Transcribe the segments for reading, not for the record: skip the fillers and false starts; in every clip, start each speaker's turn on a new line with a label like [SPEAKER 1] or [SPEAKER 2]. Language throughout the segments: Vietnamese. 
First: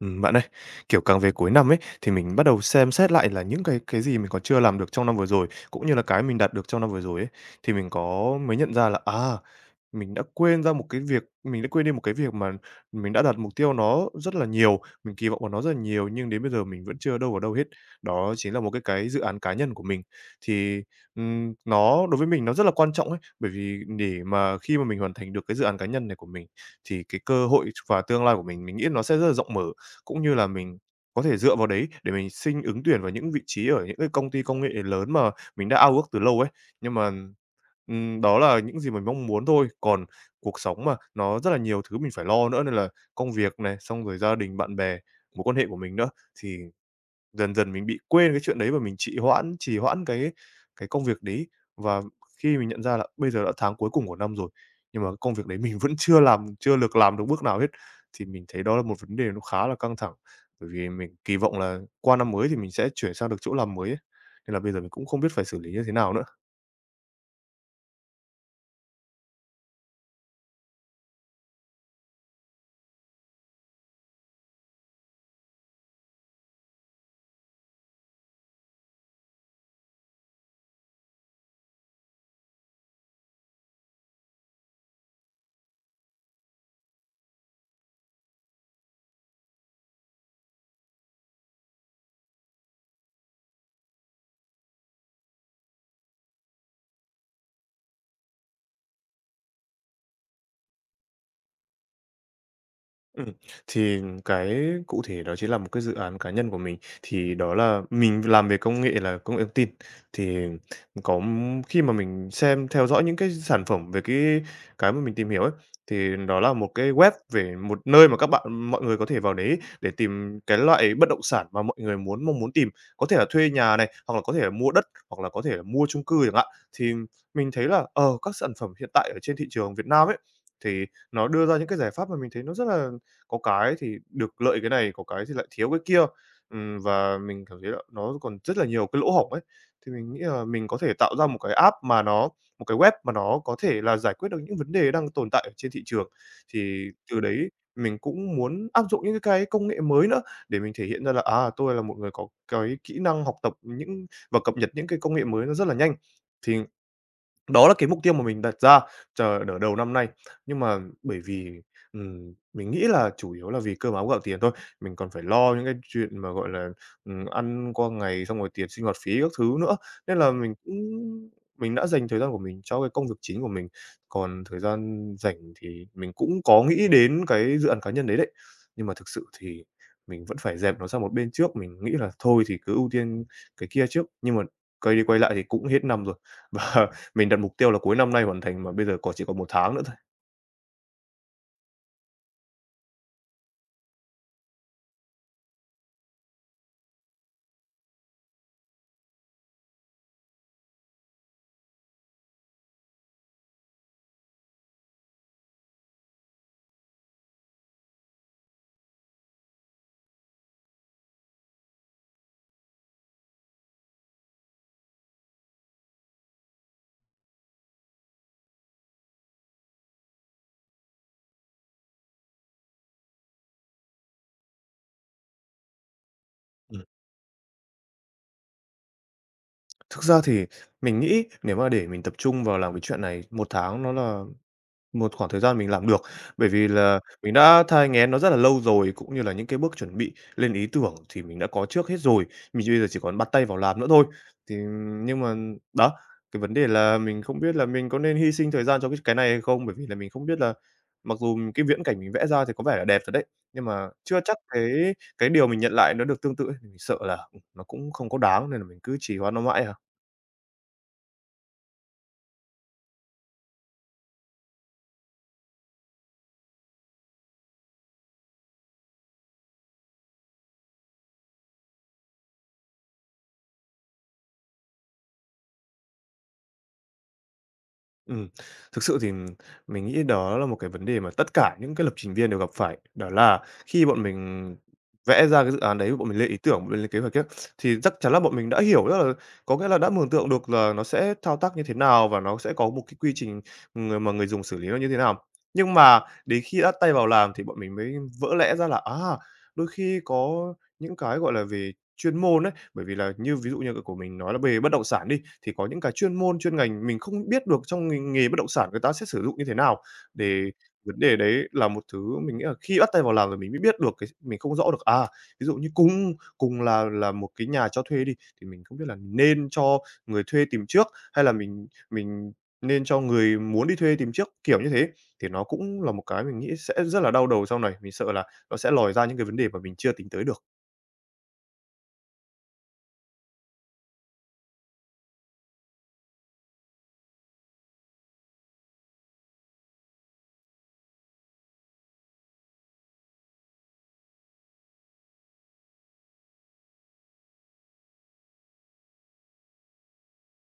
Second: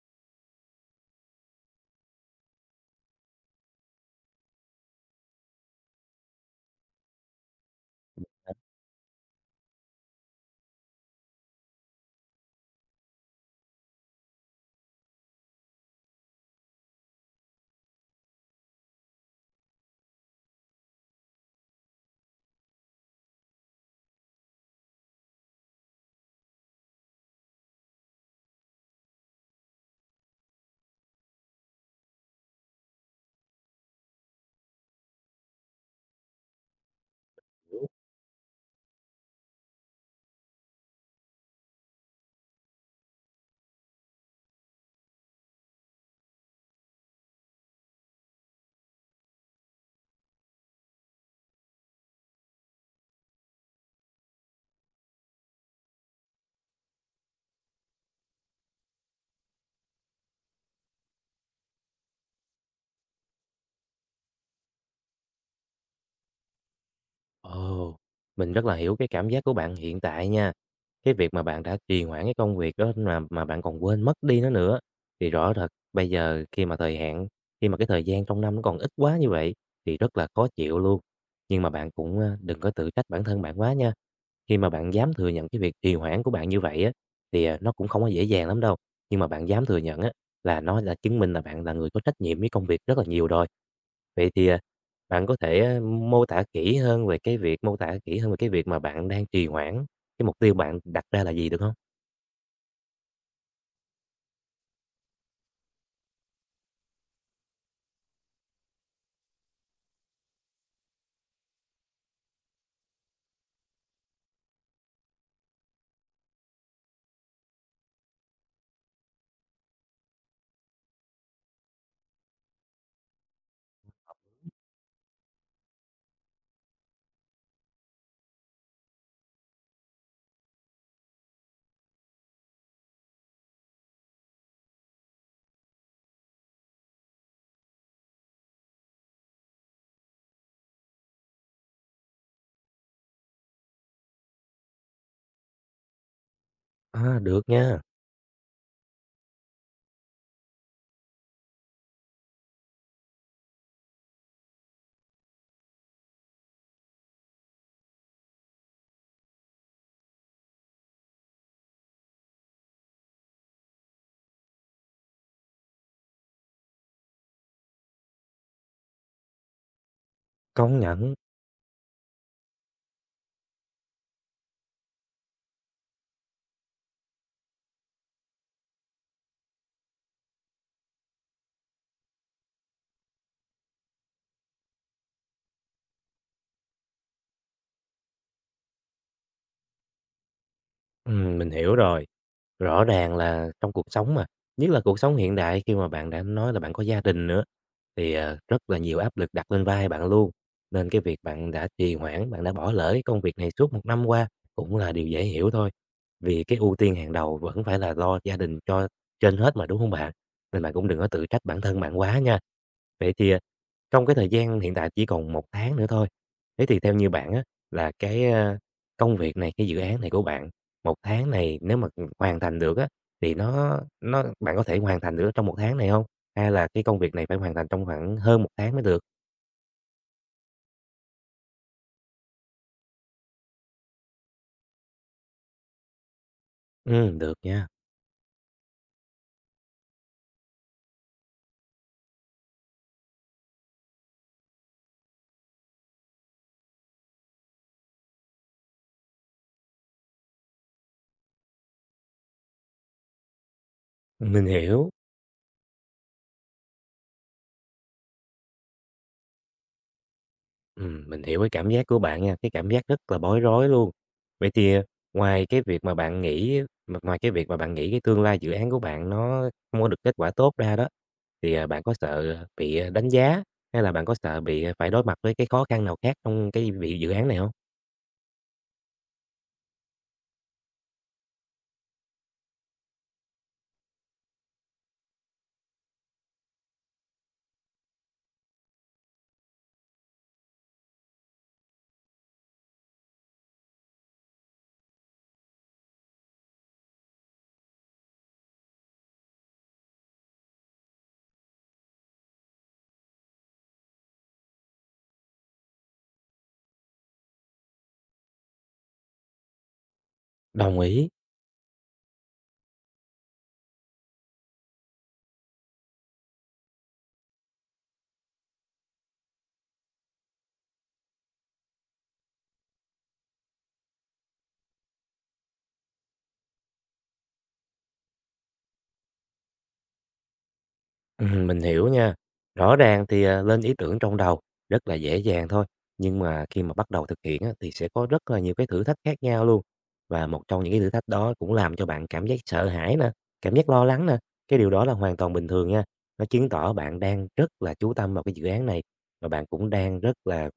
[SPEAKER 1] Bạn ơi, kiểu, càng về cuối năm ấy, thì mình bắt đầu xem xét lại là những cái gì mình còn chưa làm được trong năm vừa rồi, cũng như là cái mình đạt được trong năm vừa rồi ấy, thì mình có mới nhận ra là, mình đã quên đi một cái việc mà mình đã đặt mục tiêu nó rất là nhiều, mình kỳ vọng vào nó rất là nhiều, nhưng đến bây giờ mình vẫn chưa đâu vào đâu hết. Đó chính là một cái dự án cá nhân của mình. Thì, nó đối với mình nó rất là quan trọng ấy, bởi vì để mà khi mà mình hoàn thành được cái dự án cá nhân này của mình, thì cái cơ hội và tương lai của mình nghĩ nó sẽ rất là rộng mở, cũng như là mình có thể dựa vào đấy để mình xin ứng tuyển vào những vị trí ở những cái công ty công nghệ lớn mà mình đã ao ước từ lâu ấy. Nhưng mà,
[SPEAKER 2] Hiểu.
[SPEAKER 1] đó là những gì mình mong muốn thôi, còn cuộc sống mà, nó rất là nhiều thứ mình phải lo nữa, nên là công việc này, xong rồi gia đình, bạn bè, mối quan hệ của mình nữa, thì dần dần mình bị quên cái chuyện đấy và mình trì hoãn cái công việc đấy. Và khi mình nhận ra là bây giờ đã tháng cuối cùng của năm rồi, nhưng mà công việc đấy mình vẫn chưa được làm được bước nào hết, thì mình thấy đó là một vấn đề nó khá là căng thẳng. Bởi vì mình kỳ vọng là qua năm mới thì mình sẽ chuyển sang được chỗ làm mới ấy, nên là bây giờ mình cũng không biết phải xử lý như thế nào nữa.
[SPEAKER 2] Ồ, mình rất là hiểu cái cảm giác của bạn hiện tại nha. Cái việc mà bạn đã trì hoãn cái công việc đó mà bạn còn quên mất đi nó nữa, thì rõ thật bây giờ khi mà thời hạn, khi mà cái thời gian trong năm nó còn ít quá như vậy thì rất là khó chịu luôn. Nhưng mà bạn cũng, đừng có tự trách bản thân bạn quá nha. Khi mà bạn dám thừa nhận cái việc trì hoãn của bạn như vậy á, thì, nó cũng không có dễ dàng lắm đâu, nhưng mà bạn dám thừa nhận á, là nó là chứng minh là bạn là người có trách nhiệm với công việc rất là nhiều rồi. Vậy thì, bạn có thể, mô tả kỹ hơn về cái việc mà bạn đang trì hoãn, cái mục tiêu bạn đặt ra là gì được không?
[SPEAKER 1] Ừm, thì cái cụ thể đó chính là một cái dự án cá nhân của mình, thì đó là mình làm về công nghệ, là công nghệ thông tin. Thì khi mà mình xem, theo dõi những cái sản phẩm về cái mà mình tìm hiểu ấy, thì đó là một cái web về một nơi mà các bạn, mọi người có thể vào đấy để tìm cái loại bất động sản mà mọi người mong muốn tìm, có thể là thuê nhà này, hoặc là có thể là mua đất, hoặc là có thể là mua chung cư chẳng hạn. Thì mình thấy là, các sản phẩm hiện tại ở trên thị trường Việt Nam ấy, thì nó đưa ra những cái giải pháp mà mình thấy nó rất là có cái thì được lợi cái này, có cái thì lại thiếu cái kia. Và mình cảm thấy là nó còn rất là nhiều cái lỗ hổng ấy. Thì mình nghĩ là mình có thể tạo ra một cái web mà nó có thể là giải quyết được những vấn đề đang tồn tại ở trên thị trường. Thì từ
[SPEAKER 2] Được
[SPEAKER 1] đấy
[SPEAKER 2] nha,
[SPEAKER 1] mình cũng muốn áp dụng những cái công nghệ mới nữa, để mình thể hiện ra là, tôi là một người có cái kỹ năng học tập những và cập nhật những cái công nghệ mới nó rất là nhanh. Thì đó là cái mục tiêu mà mình đặt ra chờ nửa đầu năm nay, nhưng mà bởi vì, mình nghĩ là chủ yếu là vì cơm áo gạo tiền thôi. Mình còn phải lo những cái chuyện mà, gọi là, ăn qua ngày, xong rồi tiền sinh hoạt phí các thứ nữa, nên là
[SPEAKER 2] công nhận.
[SPEAKER 1] mình đã dành thời gian của mình cho cái công việc chính của mình, còn thời gian rảnh thì mình cũng có nghĩ đến cái dự án cá nhân đấy đấy. Nhưng mà thực sự thì mình vẫn phải dẹp nó sang một bên trước, mình nghĩ là thôi thì cứ ưu tiên cái kia trước, nhưng mà quay đi quay lại thì cũng hết năm rồi và mình đặt mục tiêu là cuối năm nay hoàn thành, mà bây giờ còn chỉ còn một tháng nữa thôi.
[SPEAKER 2] Mình hiểu rồi. Rõ ràng là trong cuộc sống mà, nhất là cuộc sống hiện đại khi mà bạn đã nói là bạn có gia đình nữa, thì, rất là nhiều áp lực đặt lên vai bạn luôn. Nên cái việc bạn đã trì hoãn, bạn đã bỏ lỡ cái công việc này suốt một năm qua cũng là điều dễ hiểu thôi, vì cái ưu tiên hàng đầu vẫn phải là lo gia đình cho trên hết mà, đúng không bạn? Nên bạn cũng đừng có tự trách bản thân bạn quá nha. Vậy thì, trong cái thời gian hiện tại chỉ còn một tháng nữa thôi, thế thì theo như bạn á, là cái, công việc này, cái dự án này của bạn, một tháng này nếu mà, hoàn thành được á, thì nó bạn có thể hoàn thành được trong một tháng này không? Hay là cái
[SPEAKER 1] Ừm.
[SPEAKER 2] công việc này phải hoàn thành trong khoảng hơn một tháng mới được?
[SPEAKER 1] Thực ra thì mình nghĩ nếu mà để mình tập trung vào làm cái chuyện này một tháng, nó là một khoảng thời gian mình làm được, bởi vì là mình
[SPEAKER 2] Được
[SPEAKER 1] đã
[SPEAKER 2] nha,
[SPEAKER 1] thai nghén nó rất là lâu rồi, cũng như là những cái bước chuẩn bị lên ý tưởng thì mình đã có trước hết rồi, mình bây giờ chỉ còn bắt tay vào làm nữa thôi. Thì nhưng mà đó, cái vấn đề là mình không biết là mình có nên hy sinh thời gian cho cái này hay không? Bởi vì là mình không biết là, mặc dù cái viễn cảnh mình vẽ ra thì có vẻ là đẹp rồi đấy, nhưng mà chưa chắc
[SPEAKER 2] mình hiểu,
[SPEAKER 1] cái điều mình nhận lại nó được tương tự ấy, mình sợ là, nó cũng không có đáng, nên là mình cứ trì hoãn nó mãi à.
[SPEAKER 2] mình hiểu cái cảm giác của bạn nha, cái cảm giác rất là bối rối luôn. Vậy thì, ngoài cái việc mà bạn nghĩ cái tương lai dự án của bạn nó không có được kết quả tốt ra đó, thì, bạn có sợ bị, đánh giá, hay là bạn có sợ bị, phải đối mặt với cái khó khăn nào khác trong cái vị dự án này không?
[SPEAKER 1] Ừm, Thực sự thì mình nghĩ đó là một cái vấn đề mà tất cả những cái lập trình viên đều gặp phải. Đó là khi bọn mình vẽ ra cái dự án đấy, bọn mình lên ý tưởng, bọn mình lên kế hoạch ấy, thì chắc chắn là bọn mình đã hiểu rất là, có nghĩa là đã mường tượng được là nó sẽ thao tác như thế nào, và nó sẽ có một cái quy trình người mà người dùng xử lý nó như thế nào. Nhưng mà đến khi đã tay vào làm thì bọn mình mới vỡ lẽ ra là, đôi khi có những cái, gọi là, về chuyên môn ấy, bởi vì là như ví dụ như của mình nói là về bất động sản đi, thì có những cái chuyên môn, chuyên ngành mình không biết được, trong ngành nghề bất động sản người ta sẽ sử dụng như thế nào. Để
[SPEAKER 2] Đồng
[SPEAKER 1] vấn
[SPEAKER 2] ý.
[SPEAKER 1] đề đấy là một thứ mình nghĩ là khi bắt tay vào làm rồi mình mới biết được cái mình không rõ được, ví dụ như cùng cùng là một cái nhà cho thuê đi, thì mình không biết là mình nên cho người thuê tìm trước, hay là mình nên cho người muốn đi thuê tìm trước, kiểu như thế. Thì nó cũng là một cái mình nghĩ sẽ rất là đau đầu sau này, mình sợ là nó sẽ lòi ra những cái vấn đề mà mình chưa tính tới được.
[SPEAKER 2] Mình hiểu nha. Rõ ràng thì, lên ý tưởng trong đầu rất là dễ dàng thôi, nhưng mà khi mà bắt đầu thực hiện á, thì sẽ có rất là nhiều cái thử thách khác nhau luôn. Và một trong những cái thử thách đó cũng làm cho bạn cảm giác sợ hãi nè, cảm giác lo lắng nè, cái điều đó là hoàn toàn bình thường nha. Nó chứng tỏ bạn đang rất là chú tâm vào cái dự án này, và bạn cũng đang rất là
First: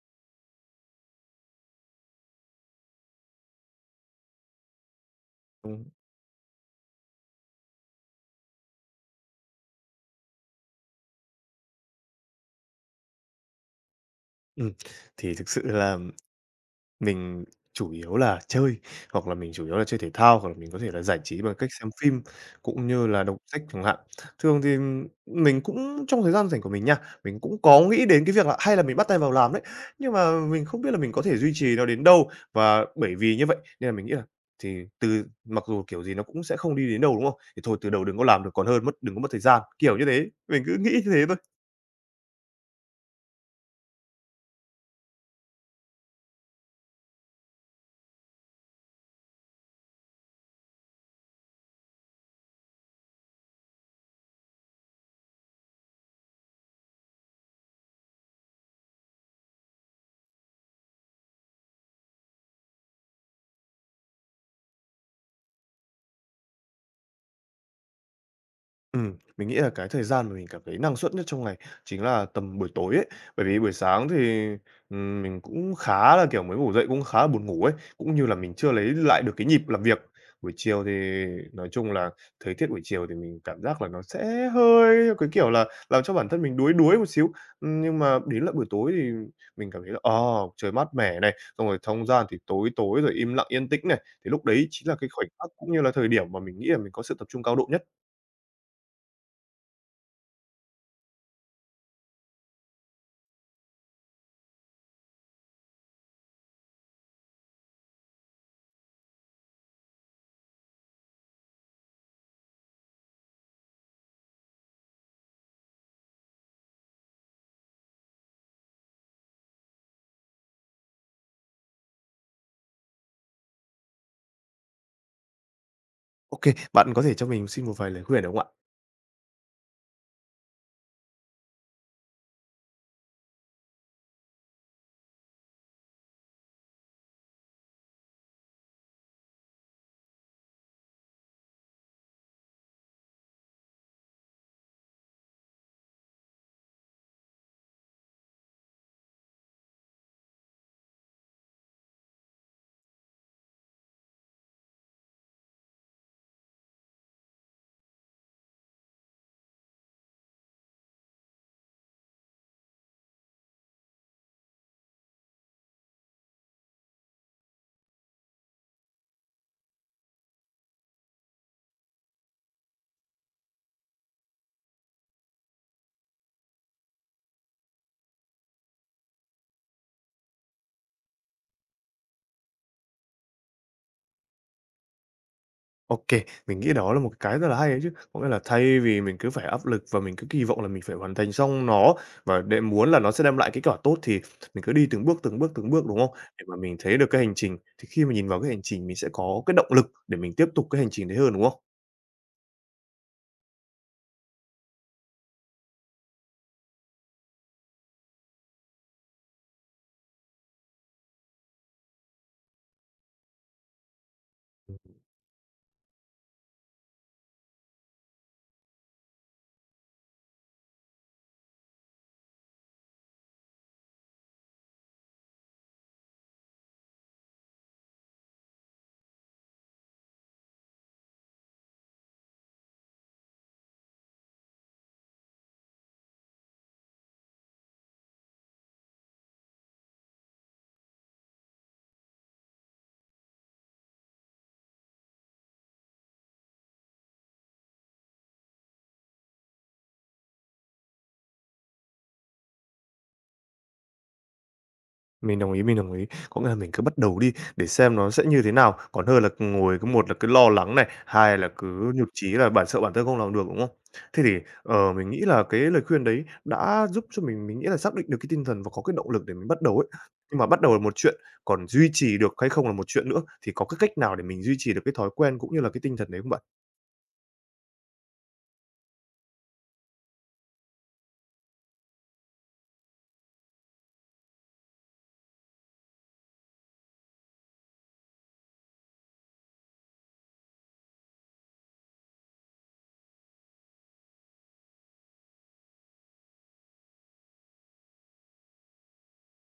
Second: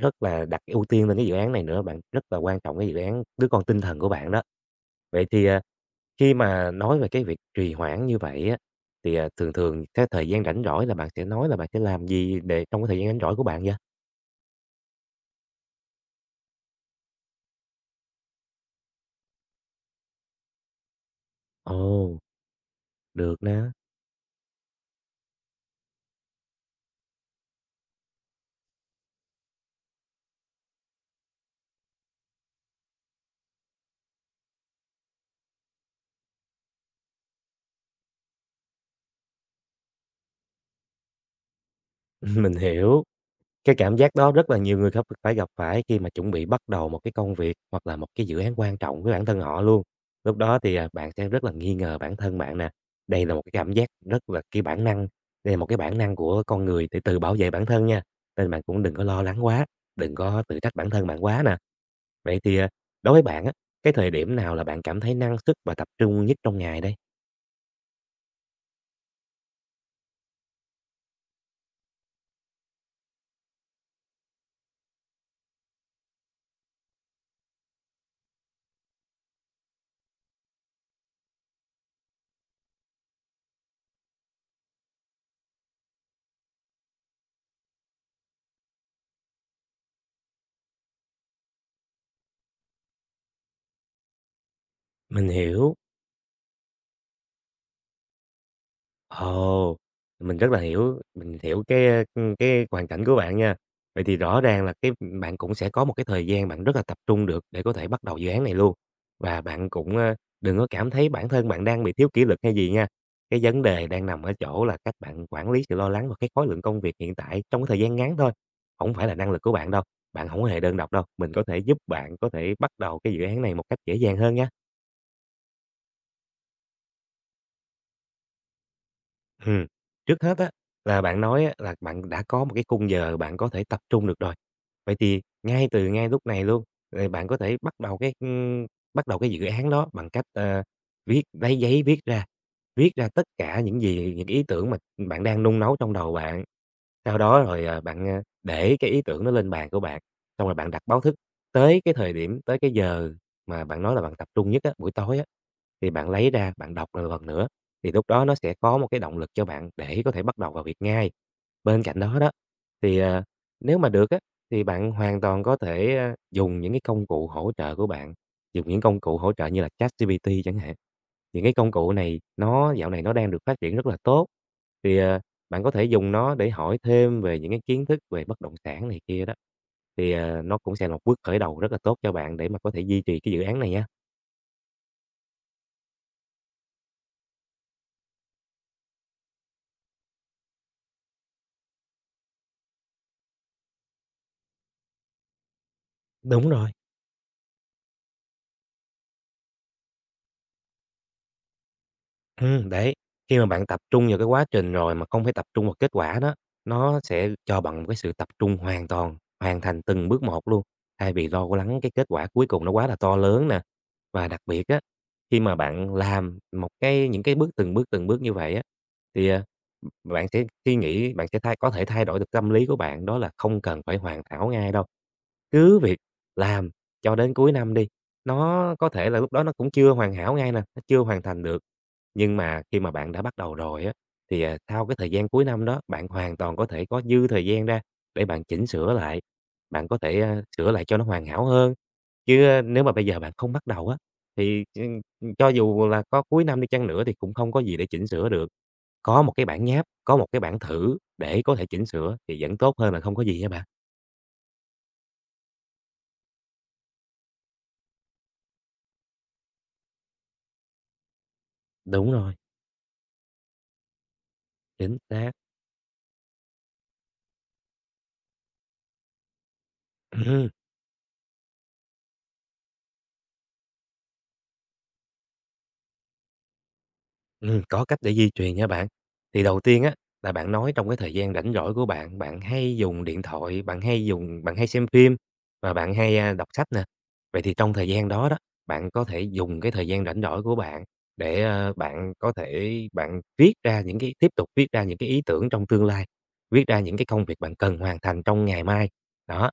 [SPEAKER 2] Rất là đặt ưu tiên lên cái dự án này nữa bạn, rất là quan trọng cái dự án đứa con tinh thần của bạn đó. Vậy thì,
[SPEAKER 1] Ừm,
[SPEAKER 2] khi mà nói về cái việc trì hoãn như vậy á, thì, thường thường cái thời gian rảnh rỗi là bạn sẽ nói là bạn sẽ làm gì để trong cái thời gian rảnh rỗi của bạn vậy?
[SPEAKER 1] ừm, thì thực sự là mình chủ yếu là chơi, hoặc là mình chủ yếu là chơi thể thao, hoặc là mình có thể là giải trí bằng cách xem
[SPEAKER 2] Ồ,
[SPEAKER 1] phim, cũng như là đọc
[SPEAKER 2] được
[SPEAKER 1] sách
[SPEAKER 2] nè,
[SPEAKER 1] chẳng hạn. Thường thì mình cũng, trong thời gian rảnh của mình nha, mình cũng có nghĩ đến cái việc là hay là mình bắt tay vào làm đấy, nhưng mà mình không biết là mình có thể duy trì nó đến đâu. Và bởi vì như vậy nên là mình nghĩ là, thì từ, mặc dù, kiểu gì, nó cũng sẽ không đi đến đâu, đúng không? Thì thôi từ đầu đừng có làm được còn hơn mất đừng có mất thời gian, kiểu như thế. Mình cứ nghĩ như thế thôi.
[SPEAKER 2] mình hiểu. Cái cảm giác đó rất là nhiều người gặp phải khi mà chuẩn bị bắt đầu một cái công việc hoặc là một cái dự án quan trọng với bản thân họ luôn. Lúc đó thì, bạn sẽ rất là nghi ngờ bản thân bạn nè. Đây là một cái cảm giác rất là cái bản năng, đây là một cái bản năng của con người để tự bảo vệ bản thân nha, nên bạn cũng đừng có lo lắng quá, đừng có tự trách bản thân bạn quá nè. Vậy thì, đối với bạn á, cái thời điểm nào là bạn cảm thấy năng suất và tập trung nhất trong ngày đây?
[SPEAKER 1] Mình nghĩ là cái thời gian mà mình cảm thấy năng suất nhất trong ngày chính là tầm buổi tối ấy. Bởi vì buổi sáng thì, mình cũng khá là, kiểu, mới ngủ dậy cũng khá là buồn ngủ ấy, cũng như là mình chưa lấy lại được cái nhịp làm việc. Buổi chiều thì nói chung là thời tiết buổi chiều thì mình cảm giác là nó sẽ hơi, theo cái kiểu là, làm cho bản thân mình đuối đuối một xíu. Nhưng mà đến lại buổi tối thì mình cảm thấy là, trời mát mẻ này, xong rồi không gian thì tối tối rồi im lặng yên tĩnh này, thì lúc đấy chính là cái khoảnh
[SPEAKER 2] Mình
[SPEAKER 1] khắc, cũng
[SPEAKER 2] hiểu.
[SPEAKER 1] như là thời điểm mà mình nghĩ là mình có sự tập trung cao độ nhất.
[SPEAKER 2] Ồ, mình hiểu cái hoàn cảnh của bạn nha. Vậy thì rõ ràng là bạn cũng sẽ có một cái thời gian bạn rất là tập trung được để có thể bắt đầu dự án này luôn. Và bạn cũng, đừng có cảm thấy bản thân bạn đang bị thiếu kỷ luật hay gì nha. Cái vấn đề đang nằm ở chỗ là cách bạn quản lý sự lo lắng và cái khối lượng công việc hiện tại trong cái thời gian ngắn thôi, không phải là năng lực của bạn đâu, bạn không hề đơn độc đâu. Mình có thể giúp bạn có thể bắt đầu cái dự án này một cách dễ dàng hơn nha.
[SPEAKER 1] OK, bạn có thể cho mình xin một vài lời khuyên được không ạ?
[SPEAKER 2] Ừm, Trước hết á, là bạn nói á, là bạn đã có một cái khung giờ bạn có thể tập trung được rồi. Vậy thì ngay lúc này luôn, rồi bạn có thể bắt đầu cái dự án đó bằng cách, lấy giấy viết ra tất cả những ý tưởng mà bạn đang nung nấu trong đầu bạn. Sau đó rồi, bạn, để cái ý tưởng nó lên bàn của bạn, xong rồi bạn đặt báo thức tới cái thời điểm, tới cái giờ mà bạn nói là bạn tập trung nhất á, buổi tối á, thì bạn lấy ra bạn đọc lại một lần nữa. Thì lúc đó nó sẽ có một cái động lực cho bạn để có thể bắt đầu vào việc ngay. Bên cạnh đó đó, thì, nếu mà được á, thì bạn hoàn toàn có thể, dùng những cái công cụ hỗ trợ của bạn, dùng những công cụ hỗ trợ như là ChatGPT chẳng hạn. Những cái công cụ này nó dạo này nó đang được phát triển rất là tốt, thì, bạn có thể dùng nó để hỏi thêm về những cái kiến thức về bất động sản này kia đó, thì, nó cũng sẽ là một bước khởi đầu rất là tốt cho bạn để mà có thể duy trì cái dự án này nha.
[SPEAKER 1] OK, mình nghĩ đó là một cái rất là hay đấy chứ. Có nghĩa là thay vì mình cứ phải áp lực và mình cứ kỳ vọng là mình phải hoàn thành xong nó, và để muốn là nó sẽ đem lại kết quả tốt, thì mình cứ đi từng bước, từng bước, từng bước, đúng không? Để
[SPEAKER 2] Đúng
[SPEAKER 1] mà
[SPEAKER 2] rồi.
[SPEAKER 1] mình thấy được cái hành trình, thì khi mà nhìn vào cái hành trình mình sẽ có cái động lực để mình tiếp tục cái hành trình đấy hơn, đúng không?
[SPEAKER 2] Đấy, khi mà bạn tập trung vào cái quá trình rồi mà không phải tập trung vào kết quả đó, nó sẽ cho bạn một cái sự tập trung hoàn toàn, hoàn thành từng bước một luôn, thay vì lo lắng cái kết quả cuối cùng nó quá là to lớn nè. Và đặc biệt á, khi mà bạn làm một cái những cái bước từng bước, từng bước như vậy á, thì, bạn sẽ suy nghĩ, bạn sẽ có thể thay đổi được tâm lý của bạn, đó là không cần phải hoàn hảo ngay đâu, cứ việc làm cho đến cuối năm đi, nó có thể là lúc đó nó cũng chưa hoàn hảo ngay nè, nó chưa hoàn thành được. Nhưng mà khi mà bạn đã bắt đầu rồi á, thì, sau cái thời gian cuối năm đó, bạn hoàn toàn có thể có dư thời gian ra để bạn chỉnh sửa lại, bạn có thể, sửa lại cho nó hoàn hảo hơn. Chứ, nếu mà bây giờ bạn không bắt đầu á, thì, cho dù là có cuối năm đi chăng nữa thì cũng không có gì để chỉnh sửa được. Có một cái bản nháp, có một cái bản thử để có thể chỉnh sửa thì vẫn tốt hơn là không có gì nha bạn.
[SPEAKER 1] Mình đồng ý, mình đồng ý. Có nghĩa là mình cứ bắt đầu đi để xem nó sẽ như thế nào, còn hơn là ngồi cứ một là cứ lo lắng này, hai là cứ nhụt
[SPEAKER 2] Đúng
[SPEAKER 1] chí
[SPEAKER 2] rồi,
[SPEAKER 1] là bản sợ bản thân không làm được, đúng không? Thế thì,
[SPEAKER 2] chính
[SPEAKER 1] mình nghĩ
[SPEAKER 2] xác.
[SPEAKER 1] là cái lời khuyên đấy đã giúp cho mình nghĩ là xác định được cái tinh thần và có cái động lực để mình bắt đầu ấy. Nhưng mà
[SPEAKER 2] Ừm,
[SPEAKER 1] bắt đầu là một chuyện, còn duy trì được hay không là một chuyện nữa, thì có cái cách nào để mình duy trì được cái thói quen cũng như là cái tinh thần đấy không bạn?
[SPEAKER 2] có cách để di truyền nha bạn. Thì đầu tiên á, là bạn nói trong cái thời gian rảnh rỗi của bạn, bạn hay dùng điện thoại, bạn hay xem phim và bạn hay, đọc sách nè. Vậy thì trong thời gian đó đó, bạn có thể dùng cái thời gian rảnh rỗi của bạn để, bạn có thể bạn viết ra những cái tiếp tục viết ra những cái ý tưởng trong tương lai, viết ra những cái công việc bạn cần hoàn thành trong ngày mai. Đó.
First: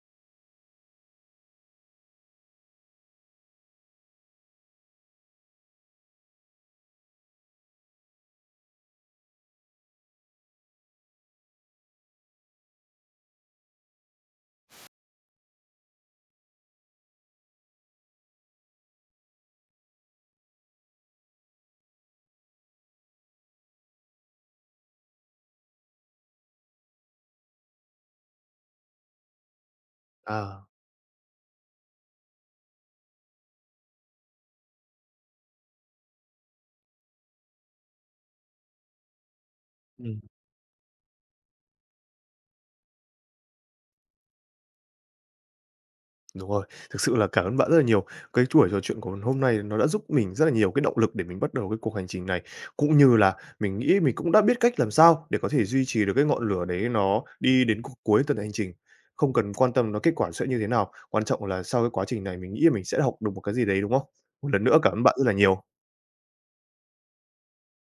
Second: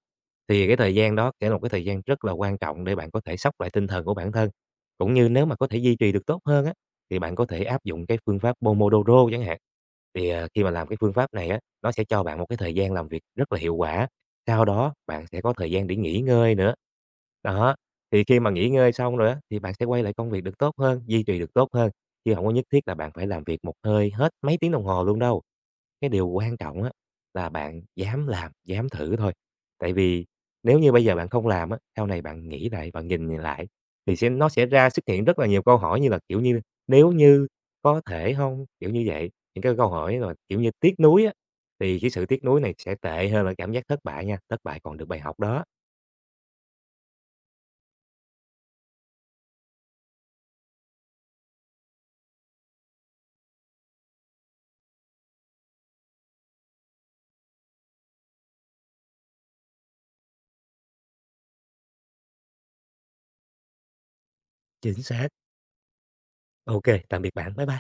[SPEAKER 2] Thì cái thời gian đó sẽ là một cái thời gian rất là quan trọng để bạn có thể xốc lại tinh thần của bản thân, cũng như nếu mà có thể duy trì được tốt hơn á, thì bạn có thể áp dụng cái phương pháp Pomodoro chẳng hạn. Thì, khi mà làm cái phương pháp này á, nó sẽ cho bạn một cái thời gian làm việc rất là hiệu quả, sau đó bạn sẽ có thời gian để nghỉ ngơi nữa. Đó, thì khi mà nghỉ ngơi xong rồi á, thì bạn sẽ quay lại công việc được tốt hơn, duy trì được tốt hơn, chứ không có nhất thiết là bạn phải làm việc một hơi hết mấy tiếng đồng hồ luôn đâu. Cái điều quan trọng á là bạn dám làm, dám thử thôi. Tại vì
[SPEAKER 1] À.
[SPEAKER 2] nếu như bây giờ bạn không làm á, sau này bạn nghĩ lại, bạn nhìn nhìn lại thì sẽ nó sẽ ra xuất hiện rất là nhiều câu hỏi như là, kiểu như, "Nếu như, có thể không?" Kiểu như vậy, những cái câu hỏi mà, kiểu như, tiếc nuối á, thì cái sự tiếc nuối này sẽ tệ hơn là cảm giác thất bại nha, thất bại còn được bài học đó.
[SPEAKER 1] Đúng rồi, thực sự là cảm ơn bạn rất là nhiều. Cái buổi trò chuyện của hôm nay nó đã giúp mình rất là nhiều cái động lực để mình bắt đầu cái cuộc hành trình này, cũng như là mình nghĩ mình cũng đã biết cách làm sao để có thể duy trì được cái ngọn lửa đấy nó đi đến cuối tuần hành trình. Không cần quan tâm nó kết quả sẽ như thế nào, quan trọng là sau cái quá trình này mình nghĩ mình sẽ học được một cái gì đấy, đúng không? Một lần nữa cảm
[SPEAKER 2] Chính
[SPEAKER 1] ơn bạn rất
[SPEAKER 2] xác.
[SPEAKER 1] là nhiều.
[SPEAKER 2] OK, tạm biệt bạn. Bye bye.